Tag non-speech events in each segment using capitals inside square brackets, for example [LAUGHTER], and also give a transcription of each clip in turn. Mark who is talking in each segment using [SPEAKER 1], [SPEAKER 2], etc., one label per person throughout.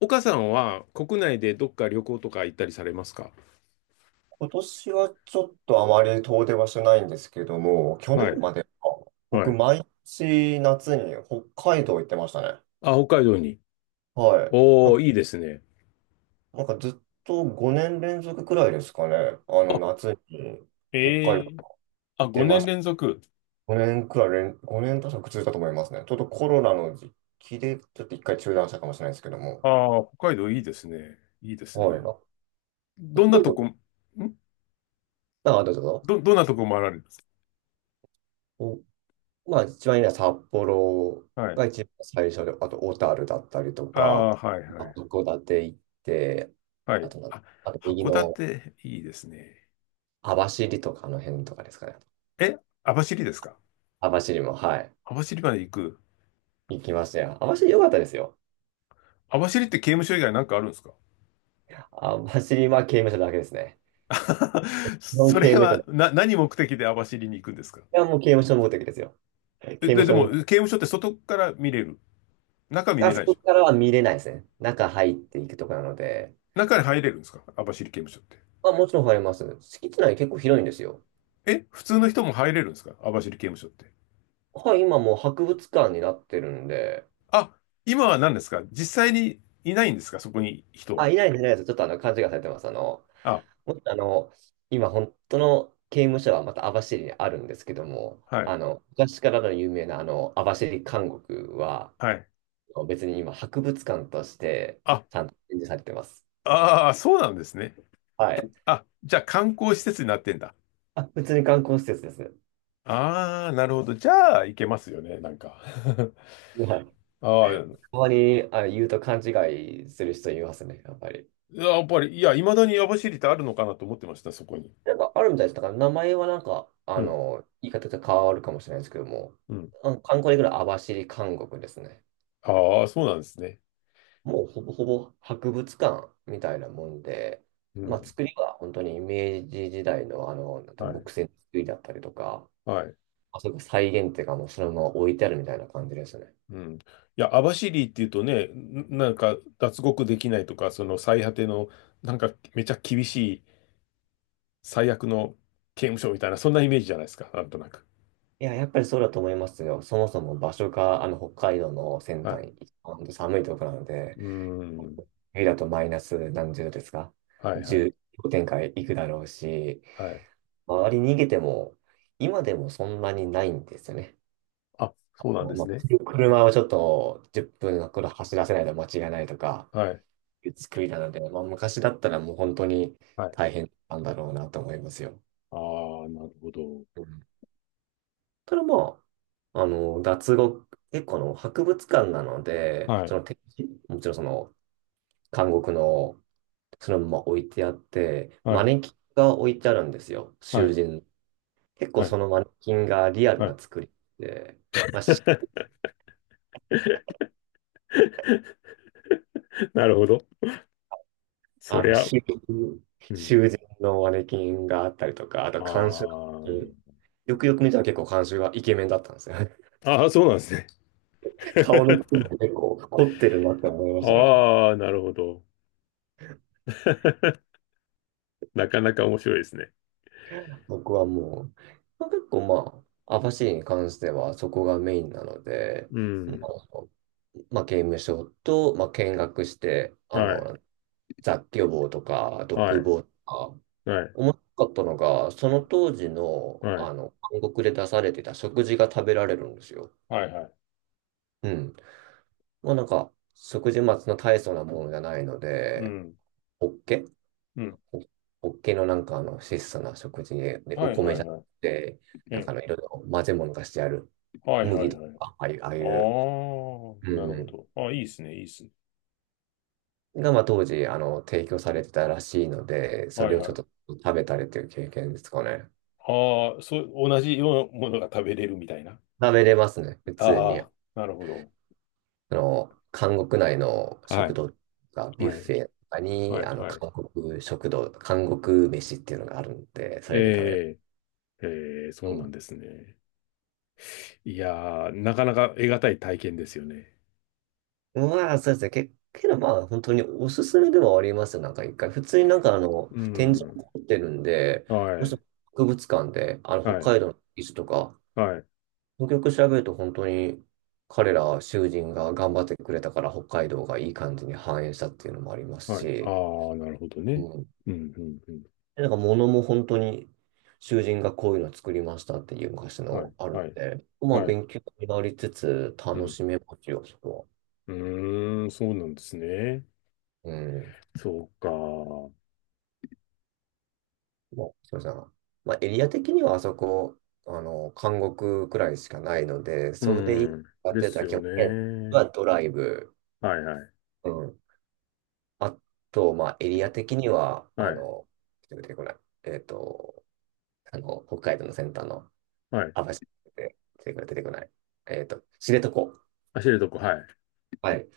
[SPEAKER 1] 岡さんは国内でどっか旅行とか行ったりされますか？
[SPEAKER 2] 今年はちょっとあまり遠出はしてないんですけども、去
[SPEAKER 1] は
[SPEAKER 2] 年
[SPEAKER 1] い。
[SPEAKER 2] までか、
[SPEAKER 1] は
[SPEAKER 2] 僕、
[SPEAKER 1] い。
[SPEAKER 2] 毎年夏に北海道行ってましたね。
[SPEAKER 1] あ、北海道に。
[SPEAKER 2] はい。なん
[SPEAKER 1] おー、
[SPEAKER 2] か、
[SPEAKER 1] いいですね。
[SPEAKER 2] なんかずっと5年連続くらいですかね。
[SPEAKER 1] あ、
[SPEAKER 2] 夏に北海
[SPEAKER 1] え
[SPEAKER 2] 道
[SPEAKER 1] え。
[SPEAKER 2] 行っ
[SPEAKER 1] あ、
[SPEAKER 2] て
[SPEAKER 1] 5
[SPEAKER 2] ま
[SPEAKER 1] 年
[SPEAKER 2] した。
[SPEAKER 1] 連続。
[SPEAKER 2] 5年確か続いたと思いますね。ちょっとコロナの時期で、ちょっと一回中断したかもしれないですけども。
[SPEAKER 1] ああ、北海道いいですね。いいです
[SPEAKER 2] はい。
[SPEAKER 1] ね。
[SPEAKER 2] あ
[SPEAKER 1] どん
[SPEAKER 2] 北
[SPEAKER 1] な
[SPEAKER 2] 海
[SPEAKER 1] と
[SPEAKER 2] 道、
[SPEAKER 1] こ、ん
[SPEAKER 2] あ、どうぞどうぞ。
[SPEAKER 1] どんなとこ回られるんです
[SPEAKER 2] まあ、一番いいのは札幌
[SPEAKER 1] か？はい。
[SPEAKER 2] が一番最初で、あと小樽だったりと
[SPEAKER 1] あ
[SPEAKER 2] か、
[SPEAKER 1] あ、はい、は
[SPEAKER 2] まあ
[SPEAKER 1] い。
[SPEAKER 2] 函館行って、
[SPEAKER 1] は
[SPEAKER 2] あ
[SPEAKER 1] い。
[SPEAKER 2] とな、
[SPEAKER 1] あ、
[SPEAKER 2] あと右
[SPEAKER 1] 函
[SPEAKER 2] の
[SPEAKER 1] 館いいですね。
[SPEAKER 2] 網走とかの辺とかですかね。
[SPEAKER 1] え、網走ですか？
[SPEAKER 2] 網走も、はい、
[SPEAKER 1] 網走まで行く。
[SPEAKER 2] 行きましたよ。網走良かったですよ。
[SPEAKER 1] 網走って刑務所以外なんかあるんですか？
[SPEAKER 2] 網走は刑務所だけですね。
[SPEAKER 1] [LAUGHS]
[SPEAKER 2] 日本
[SPEAKER 1] そ
[SPEAKER 2] 刑
[SPEAKER 1] れ
[SPEAKER 2] 務所
[SPEAKER 1] は、
[SPEAKER 2] で。い
[SPEAKER 1] 何目的で網走に行くんですか？
[SPEAKER 2] や、もう刑務所の目的ですよ。刑
[SPEAKER 1] え
[SPEAKER 2] 務
[SPEAKER 1] で、で
[SPEAKER 2] 所
[SPEAKER 1] も、
[SPEAKER 2] に、
[SPEAKER 1] 刑務所って外から見れる。中見
[SPEAKER 2] あ
[SPEAKER 1] れな
[SPEAKER 2] そ
[SPEAKER 1] いでし
[SPEAKER 2] こ
[SPEAKER 1] ょ。
[SPEAKER 2] からは見れないですね。中入っていくとこなので、
[SPEAKER 1] 中に入れるんですか網走刑務所って。
[SPEAKER 2] まあ、もちろん入ります。敷地内結構広いんですよ。
[SPEAKER 1] 普通の人も入れるんですか網走刑務所って。
[SPEAKER 2] はい、今もう博物館になってるんで、
[SPEAKER 1] あ、今は何ですか、実際にいないんですか、そこに人は。
[SPEAKER 2] あ、いないです、ないです。ちょっと勘違いされてます。
[SPEAKER 1] あ、
[SPEAKER 2] もっと今、本当の刑務所はまた網走にあるんですけども、
[SPEAKER 1] はい、
[SPEAKER 2] 昔からの有名な網走監獄は、
[SPEAKER 1] はい。
[SPEAKER 2] 別に今、博物館として、
[SPEAKER 1] あ、
[SPEAKER 2] ちゃんと展示されてます。
[SPEAKER 1] ああ、そうなんですね。
[SPEAKER 2] はい。
[SPEAKER 1] あ、じゃあ観光施設になってんだ。
[SPEAKER 2] あ、普通に観光施設ですね。
[SPEAKER 1] ああ、なるほど。じゃあ、行けますよね、なんか。
[SPEAKER 2] はい。
[SPEAKER 1] [LAUGHS] ああ、
[SPEAKER 2] たまに言うと勘違いする人いますね、やっぱり。
[SPEAKER 1] やっぱり、いや、未だに網走ってあるのかなと思ってました、そこに。
[SPEAKER 2] なんかあるみたいです。だから名前はなんか、
[SPEAKER 1] うん、
[SPEAKER 2] 言い方が変わるかもしれないですけども、
[SPEAKER 1] うん。
[SPEAKER 2] あの観光で来る網走監獄ですね。
[SPEAKER 1] ああ、そうなんですね。
[SPEAKER 2] もうほぼほぼ博物館みたいなもんで、
[SPEAKER 1] う
[SPEAKER 2] まあ、
[SPEAKER 1] ん、
[SPEAKER 2] 作りは本当に明治時代の、なんて
[SPEAKER 1] はい、
[SPEAKER 2] 木製の作りだったりとか、
[SPEAKER 1] はい。
[SPEAKER 2] あそこ再現っていうかもうそのまま置いてあるみたいな感じですね。
[SPEAKER 1] うん。いや、網走っていうとね、なんか脱獄できないとか、その最果ての、なんかめちゃ厳しい最悪の刑務所みたいな、そんなイメージじゃないですか、なんとなく。
[SPEAKER 2] いや、やっぱりそうだと思いますよ。そもそも場所があの北海道の先
[SPEAKER 1] はい。
[SPEAKER 2] 端、本当寒いところなので、
[SPEAKER 1] うーん。
[SPEAKER 2] 冬だとマイナス何十度ですか？
[SPEAKER 1] はいは
[SPEAKER 2] 十
[SPEAKER 1] い。
[SPEAKER 2] 0、氷点下いくだろうし、
[SPEAKER 1] はい。
[SPEAKER 2] 周り逃げても、今でもそんなにないんですよね。
[SPEAKER 1] あ、そうなんで
[SPEAKER 2] ま
[SPEAKER 1] す
[SPEAKER 2] あ、
[SPEAKER 1] ね。
[SPEAKER 2] 車をちょっと10分の頃走らせないと間違いないとか
[SPEAKER 1] はい。
[SPEAKER 2] いう作りなので、まあ、昔だったらもう本当に
[SPEAKER 1] はい。
[SPEAKER 2] 大変なんだろうなと思いますよ。
[SPEAKER 1] ああ、なるほど。
[SPEAKER 2] うんただまあ、脱獄、結構博物館なので、
[SPEAKER 1] は
[SPEAKER 2] そ
[SPEAKER 1] い。
[SPEAKER 2] の展示、もちろんその監獄のそのまま置いてあって、
[SPEAKER 1] は
[SPEAKER 2] マ
[SPEAKER 1] い。
[SPEAKER 2] ネキンが置いてあるんですよ、
[SPEAKER 1] は
[SPEAKER 2] 囚
[SPEAKER 1] い。
[SPEAKER 2] 人。結構
[SPEAKER 1] はい。
[SPEAKER 2] そのマネキンがリアル
[SPEAKER 1] は
[SPEAKER 2] な
[SPEAKER 1] い。
[SPEAKER 2] 作りで、まあ
[SPEAKER 1] [LAUGHS] なるほど。そ
[SPEAKER 2] あ
[SPEAKER 1] り
[SPEAKER 2] の、
[SPEAKER 1] ゃ、
[SPEAKER 2] 修
[SPEAKER 1] うん。
[SPEAKER 2] 修繕のマネキンがあったりとか、あと監修、
[SPEAKER 1] あ
[SPEAKER 2] うんよくよく見たら結構監修がイケメンだったんですよ。[LAUGHS]
[SPEAKER 1] あ。ああ、そうなんですね。[LAUGHS]
[SPEAKER 2] 顔の部分も結構凝ってるなって思いましたよね。
[SPEAKER 1] ああ、なるほど。[LAUGHS] なかなか面白いですね。
[SPEAKER 2] 僕はもう、まあ、結構まあ網走に関してはそこがメインなので、
[SPEAKER 1] う
[SPEAKER 2] ま
[SPEAKER 1] ん。
[SPEAKER 2] あ、まあ刑務所と、まあ、見学して、
[SPEAKER 1] はい。
[SPEAKER 2] 雑居房とか
[SPEAKER 1] は
[SPEAKER 2] 独
[SPEAKER 1] い。
[SPEAKER 2] 房とか、
[SPEAKER 1] はい。
[SPEAKER 2] 面白かったのが、その当時の、
[SPEAKER 1] はい。
[SPEAKER 2] 韓国で出されてた食事が食べられるんですよ。
[SPEAKER 1] はいはい。
[SPEAKER 2] うん。もうなんか、食事末の大層なものじゃないの
[SPEAKER 1] う
[SPEAKER 2] で、
[SPEAKER 1] ん。
[SPEAKER 2] ホッケ
[SPEAKER 1] うん。
[SPEAKER 2] ホホッケのなんか質素な食事で、お
[SPEAKER 1] はい
[SPEAKER 2] 米
[SPEAKER 1] は
[SPEAKER 2] じ
[SPEAKER 1] い
[SPEAKER 2] ゃなく
[SPEAKER 1] はい。
[SPEAKER 2] て、
[SPEAKER 1] え
[SPEAKER 2] なんか
[SPEAKER 1] え。
[SPEAKER 2] いろいろ混ぜ物がしてある
[SPEAKER 1] はいは
[SPEAKER 2] 麦
[SPEAKER 1] い
[SPEAKER 2] と
[SPEAKER 1] はい。
[SPEAKER 2] か、ああいう、ああ
[SPEAKER 1] あ
[SPEAKER 2] いう、
[SPEAKER 1] あ、なる
[SPEAKER 2] う
[SPEAKER 1] ほ
[SPEAKER 2] ん、
[SPEAKER 1] ど。あ、いいですね。いいですね。
[SPEAKER 2] がまあ当時提供されてたらしいので、そ
[SPEAKER 1] はい
[SPEAKER 2] れをち
[SPEAKER 1] は
[SPEAKER 2] ょっ
[SPEAKER 1] い。
[SPEAKER 2] と食べたりという経験ですかね。
[SPEAKER 1] ああ、そう、同じようなものが食べれるみたいな。
[SPEAKER 2] 食べれますね、普通に。
[SPEAKER 1] ああ、なるほど。
[SPEAKER 2] 韓国内の
[SPEAKER 1] は
[SPEAKER 2] 食
[SPEAKER 1] い。
[SPEAKER 2] 堂がビュッ
[SPEAKER 1] は
[SPEAKER 2] フ
[SPEAKER 1] い。
[SPEAKER 2] ェとか
[SPEAKER 1] は
[SPEAKER 2] に、
[SPEAKER 1] いはい。
[SPEAKER 2] 韓国食堂、韓国飯っていうのがあるんで、それで食べれ
[SPEAKER 1] ええ。ええ、
[SPEAKER 2] ば。
[SPEAKER 1] そう
[SPEAKER 2] う
[SPEAKER 1] なん
[SPEAKER 2] ん。
[SPEAKER 1] ですね。いやー、なかなか得難い体験ですよね。
[SPEAKER 2] まあ、そうですね。けどまあ、本当におすすめではありますよ。なんか一回、普通になんか
[SPEAKER 1] う
[SPEAKER 2] 展示
[SPEAKER 1] ん。
[SPEAKER 2] をってるんで、
[SPEAKER 1] は
[SPEAKER 2] もし
[SPEAKER 1] い。
[SPEAKER 2] 博物館で、
[SPEAKER 1] は
[SPEAKER 2] 北
[SPEAKER 1] い。
[SPEAKER 2] 海道の遺跡とか、
[SPEAKER 1] はい。
[SPEAKER 2] よくよく調べると本当に、彼ら囚人が頑張ってくれたから北海道がいい感じに繁栄したっていうのもあります
[SPEAKER 1] はい。あ
[SPEAKER 2] し、
[SPEAKER 1] あ、なるほどね。
[SPEAKER 2] うん
[SPEAKER 1] うん、うん、うん。
[SPEAKER 2] なんか物も本当に囚人がこういうの作りましたっていう昔
[SPEAKER 1] はい、
[SPEAKER 2] のある
[SPEAKER 1] は
[SPEAKER 2] ん
[SPEAKER 1] い、
[SPEAKER 2] で、まあ
[SPEAKER 1] はい。
[SPEAKER 2] 勉強になりつつ
[SPEAKER 1] う
[SPEAKER 2] 楽
[SPEAKER 1] ん。
[SPEAKER 2] しめますよ、そこ
[SPEAKER 1] うーん、そうなんですね。
[SPEAKER 2] は。うん。
[SPEAKER 1] そうか。
[SPEAKER 2] まあ、すみません。まあエリア的にはあそこ、監獄くらいしかないので、それでい
[SPEAKER 1] う
[SPEAKER 2] い
[SPEAKER 1] ん。
[SPEAKER 2] かっ
[SPEAKER 1] で
[SPEAKER 2] てやった
[SPEAKER 1] す
[SPEAKER 2] ら基
[SPEAKER 1] よ
[SPEAKER 2] 本的に
[SPEAKER 1] ね。
[SPEAKER 2] はドライブ。
[SPEAKER 1] はい、はい、
[SPEAKER 2] うん。あと、まあエリア的には、
[SPEAKER 1] はい、
[SPEAKER 2] 出てこない。えっと、北海道の先端の
[SPEAKER 1] はい。
[SPEAKER 2] 網走で出てこない。出てこない知床。
[SPEAKER 1] あ、知床、はい。
[SPEAKER 2] はい。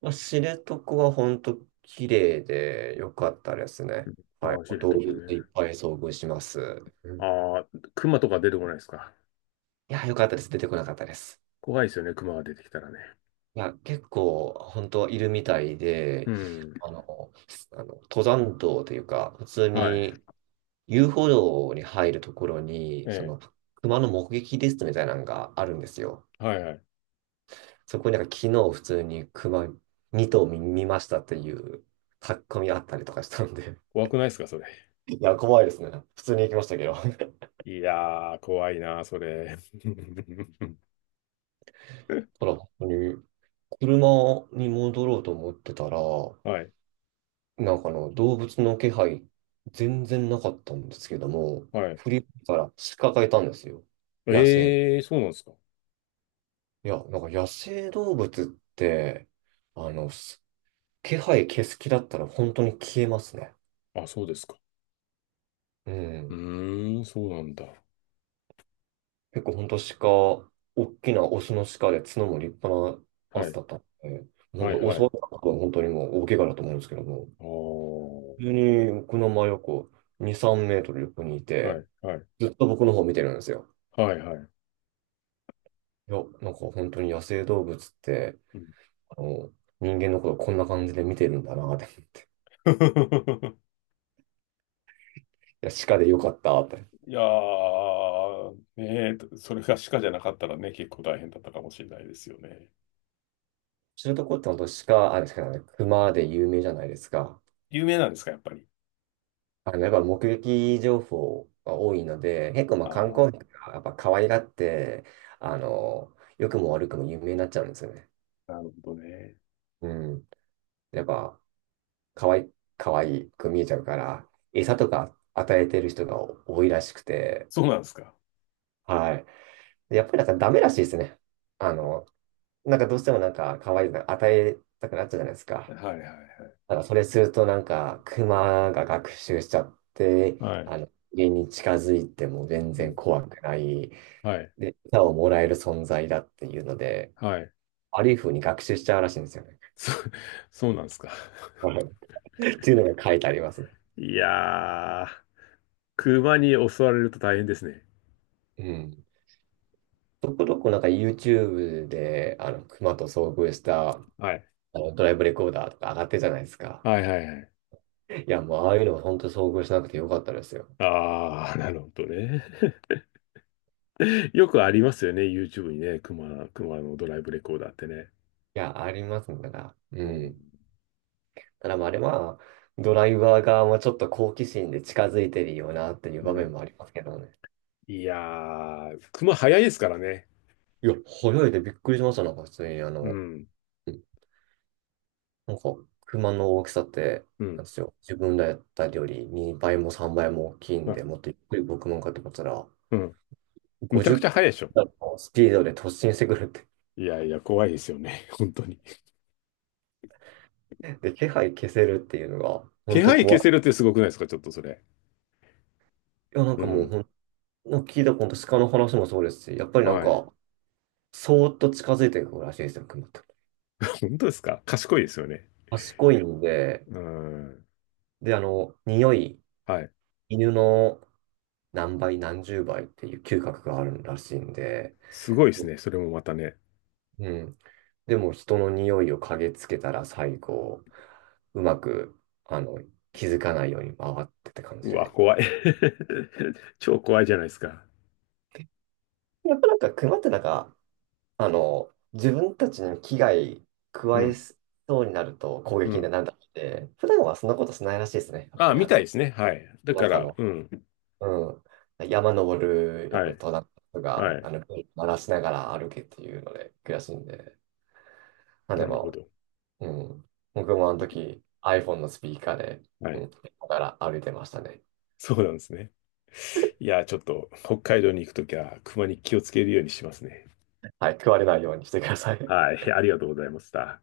[SPEAKER 2] まあ、知床は本当綺麗で良かったですね。は
[SPEAKER 1] ああ、
[SPEAKER 2] い。
[SPEAKER 1] 知
[SPEAKER 2] 動
[SPEAKER 1] 床
[SPEAKER 2] 物いっ
[SPEAKER 1] ね。
[SPEAKER 2] ぱい遭遇します。うん、い
[SPEAKER 1] ああ、熊とか出てこないですか。
[SPEAKER 2] や、良かったです。出てこなかったです。
[SPEAKER 1] 怖いですよね、熊が出てきたらね。
[SPEAKER 2] いや、結構本当いるみたい
[SPEAKER 1] う
[SPEAKER 2] で、
[SPEAKER 1] ん。
[SPEAKER 2] あの、あの登山道というか、普通
[SPEAKER 1] はい。
[SPEAKER 2] に遊歩道に入るところ
[SPEAKER 1] え
[SPEAKER 2] に、
[SPEAKER 1] え、
[SPEAKER 2] 熊の目撃リストみたいなのがあるんですよ。
[SPEAKER 1] はい、はい。
[SPEAKER 2] そこになんか昨日普通に熊2頭見ましたっていう書き込みあったりとかしたんで、
[SPEAKER 1] 怖くないですか、それ？
[SPEAKER 2] いや、怖いですね。普通に行きましたけど。[LAUGHS]
[SPEAKER 1] いやー、怖いな、それ。[LAUGHS]
[SPEAKER 2] ほら、本当に、車に戻ろうと思ってたら、
[SPEAKER 1] はい、
[SPEAKER 2] なんか動物の気配、全然なかったんですけども、
[SPEAKER 1] はい。
[SPEAKER 2] 振り向いたら鹿がいたんですよ。野生。
[SPEAKER 1] ええ、そうなんですか。
[SPEAKER 2] いや、なんか野生動物って、あの、す気配消す気だったら本当に消えますね。
[SPEAKER 1] あ、そうですか。
[SPEAKER 2] う
[SPEAKER 1] う
[SPEAKER 2] ん。
[SPEAKER 1] ーん、そうなんだ。
[SPEAKER 2] 結構本当鹿、大きなオスの鹿で角も立派なや
[SPEAKER 1] は
[SPEAKER 2] つ
[SPEAKER 1] い。
[SPEAKER 2] だったんで、本
[SPEAKER 1] はい、
[SPEAKER 2] 当
[SPEAKER 1] は
[SPEAKER 2] 襲
[SPEAKER 1] い。
[SPEAKER 2] われたのは本当にもう大怪我だと思うんですけども。
[SPEAKER 1] おー。
[SPEAKER 2] 急に僕の真横2、3メートル横にい
[SPEAKER 1] は
[SPEAKER 2] て、
[SPEAKER 1] い、はい。
[SPEAKER 2] ずっと僕の方見てるんですよ。
[SPEAKER 1] はい、はい。
[SPEAKER 2] いや、なんか本当に野生動物って、
[SPEAKER 1] うん。
[SPEAKER 2] あの、人間のことこんな感じで見てるんだなって。い
[SPEAKER 1] [LAUGHS]
[SPEAKER 2] や、鹿でよかったって。
[SPEAKER 1] いやー、ねえ、それが鹿じゃなかったらね、結構大変だったかもしれないですよね。
[SPEAKER 2] 知床って本当鹿、あれしかない、熊で有名じゃないですか。
[SPEAKER 1] 有名なんですか、やっぱり。
[SPEAKER 2] やっぱ目撃情報が多いので、結構まあ
[SPEAKER 1] あ
[SPEAKER 2] 観光
[SPEAKER 1] あ、
[SPEAKER 2] 客がやっぱ可愛がって、あの、良くも悪くも有名になっちゃうんですよね。
[SPEAKER 1] なるほどね。
[SPEAKER 2] うん。やっぱ、可愛い、かわいく見えちゃうから、餌とか与えてる人が多いらしくて、
[SPEAKER 1] そうなんですか。
[SPEAKER 2] はい。やっぱりなんかダメらしいですね。あの、なんかどうしてもなんか可愛いの与えたくなっちゃうじゃないですか。
[SPEAKER 1] はいはい
[SPEAKER 2] だからそれするとなんかクマが学習しちゃって、
[SPEAKER 1] はい。はい。
[SPEAKER 2] 家に近づいても全
[SPEAKER 1] う
[SPEAKER 2] 然
[SPEAKER 1] ん。
[SPEAKER 2] 怖くない。
[SPEAKER 1] はい。
[SPEAKER 2] で、餌をもらえる存在だっていうので、
[SPEAKER 1] はい。
[SPEAKER 2] 悪い風に学習しちゃうらしいんですよね。
[SPEAKER 1] そ、そうなんですか。
[SPEAKER 2] [LAUGHS] っていうのが書いてありますね。
[SPEAKER 1] いやー、熊に襲われると大変ですね。
[SPEAKER 2] うん。そこどこなんか YouTube で、熊と遭遇した、
[SPEAKER 1] はい。
[SPEAKER 2] ドライブレコーダーとか上がってるじゃないですか。
[SPEAKER 1] はいはいはい。
[SPEAKER 2] いや、もうああいうのは本当遭遇しなくてよかったですよ。
[SPEAKER 1] ああ、なるほどね。[LAUGHS] よくありますよね、YouTube にね、熊のドライブレコーダーってね。
[SPEAKER 2] いや、ありますね。だから、う
[SPEAKER 1] う
[SPEAKER 2] ん。
[SPEAKER 1] ん
[SPEAKER 2] ただまあ、あれは、ドライバー側もちょっと好奇心で近づいてるよなっていう
[SPEAKER 1] う
[SPEAKER 2] 場面
[SPEAKER 1] ん。
[SPEAKER 2] もありますけどね。
[SPEAKER 1] いやー、熊早いですからね。
[SPEAKER 2] いや、早いでびっくりしました。なんか普通に
[SPEAKER 1] うん。
[SPEAKER 2] うんなんか、熊の大きさって、
[SPEAKER 1] う
[SPEAKER 2] な
[SPEAKER 1] ん。
[SPEAKER 2] んですよ。自分らやったより2倍も3倍も大きいん
[SPEAKER 1] ま
[SPEAKER 2] で、もっとゆっくり僕もかってこったら、
[SPEAKER 1] うん。めち
[SPEAKER 2] 50
[SPEAKER 1] ゃ
[SPEAKER 2] キ
[SPEAKER 1] くちゃ早いでしょ。
[SPEAKER 2] ロのスピードで突進してくるって。
[SPEAKER 1] いやいや、怖いですよね。[LAUGHS] 本当に。
[SPEAKER 2] [LAUGHS] で、気配消せるっていうのが、
[SPEAKER 1] 気
[SPEAKER 2] 本当
[SPEAKER 1] 配消
[SPEAKER 2] 怖い。
[SPEAKER 1] せるってすごくないですか、ちょっとそれ。
[SPEAKER 2] いや、なん
[SPEAKER 1] う
[SPEAKER 2] かもう、
[SPEAKER 1] ん。
[SPEAKER 2] なんか聞いたこと鹿の話もそうですし、やっぱりなん
[SPEAKER 1] はい。
[SPEAKER 2] か、そーっと近づいてくるらしいですよ、熊って。
[SPEAKER 1] 本当ですか、賢いですよね。
[SPEAKER 2] 賢いんで、
[SPEAKER 1] うん。
[SPEAKER 2] で、匂い、
[SPEAKER 1] はい。
[SPEAKER 2] 犬の何倍、何十倍っていう嗅覚があるらしいんで、
[SPEAKER 1] すごいですね。それもまたね。
[SPEAKER 2] うん。でも、人の匂いを嗅ぎつけたら最後、うまく、あの、気づかないように回ってって感じ
[SPEAKER 1] うわ、
[SPEAKER 2] で。
[SPEAKER 1] 怖い。[LAUGHS] 超怖いじゃないですか。
[SPEAKER 2] [LAUGHS] やっぱなんか、熊ってなんか、自分たちに危害
[SPEAKER 1] う
[SPEAKER 2] 加え
[SPEAKER 1] ん。
[SPEAKER 2] そうになると攻
[SPEAKER 1] う
[SPEAKER 2] 撃に
[SPEAKER 1] ん。
[SPEAKER 2] なるんだって、普段はそんなことしないらしいですね。やっぱ
[SPEAKER 1] あ、
[SPEAKER 2] り
[SPEAKER 1] みたいですね。はい。だか
[SPEAKER 2] 中
[SPEAKER 1] ら、
[SPEAKER 2] の、
[SPEAKER 1] うん。
[SPEAKER 2] う山登る、よ
[SPEAKER 1] は
[SPEAKER 2] く
[SPEAKER 1] い。
[SPEAKER 2] 登山とか、
[SPEAKER 1] はい。
[SPEAKER 2] 鳴らしながら歩けっていうので悔しいんで。まあ
[SPEAKER 1] な
[SPEAKER 2] で
[SPEAKER 1] るほ
[SPEAKER 2] も、
[SPEAKER 1] ど。
[SPEAKER 2] うん、僕もあの時 iPhone のスピーカーで、
[SPEAKER 1] は
[SPEAKER 2] う
[SPEAKER 1] い。
[SPEAKER 2] ん、だから歩いてましたね。
[SPEAKER 1] そうなんですね。いや、ちょっと北海道に行くときは、熊に気をつけるようにしますね。
[SPEAKER 2] はい、食われないようにしてください。
[SPEAKER 1] はい。ありがとうございました。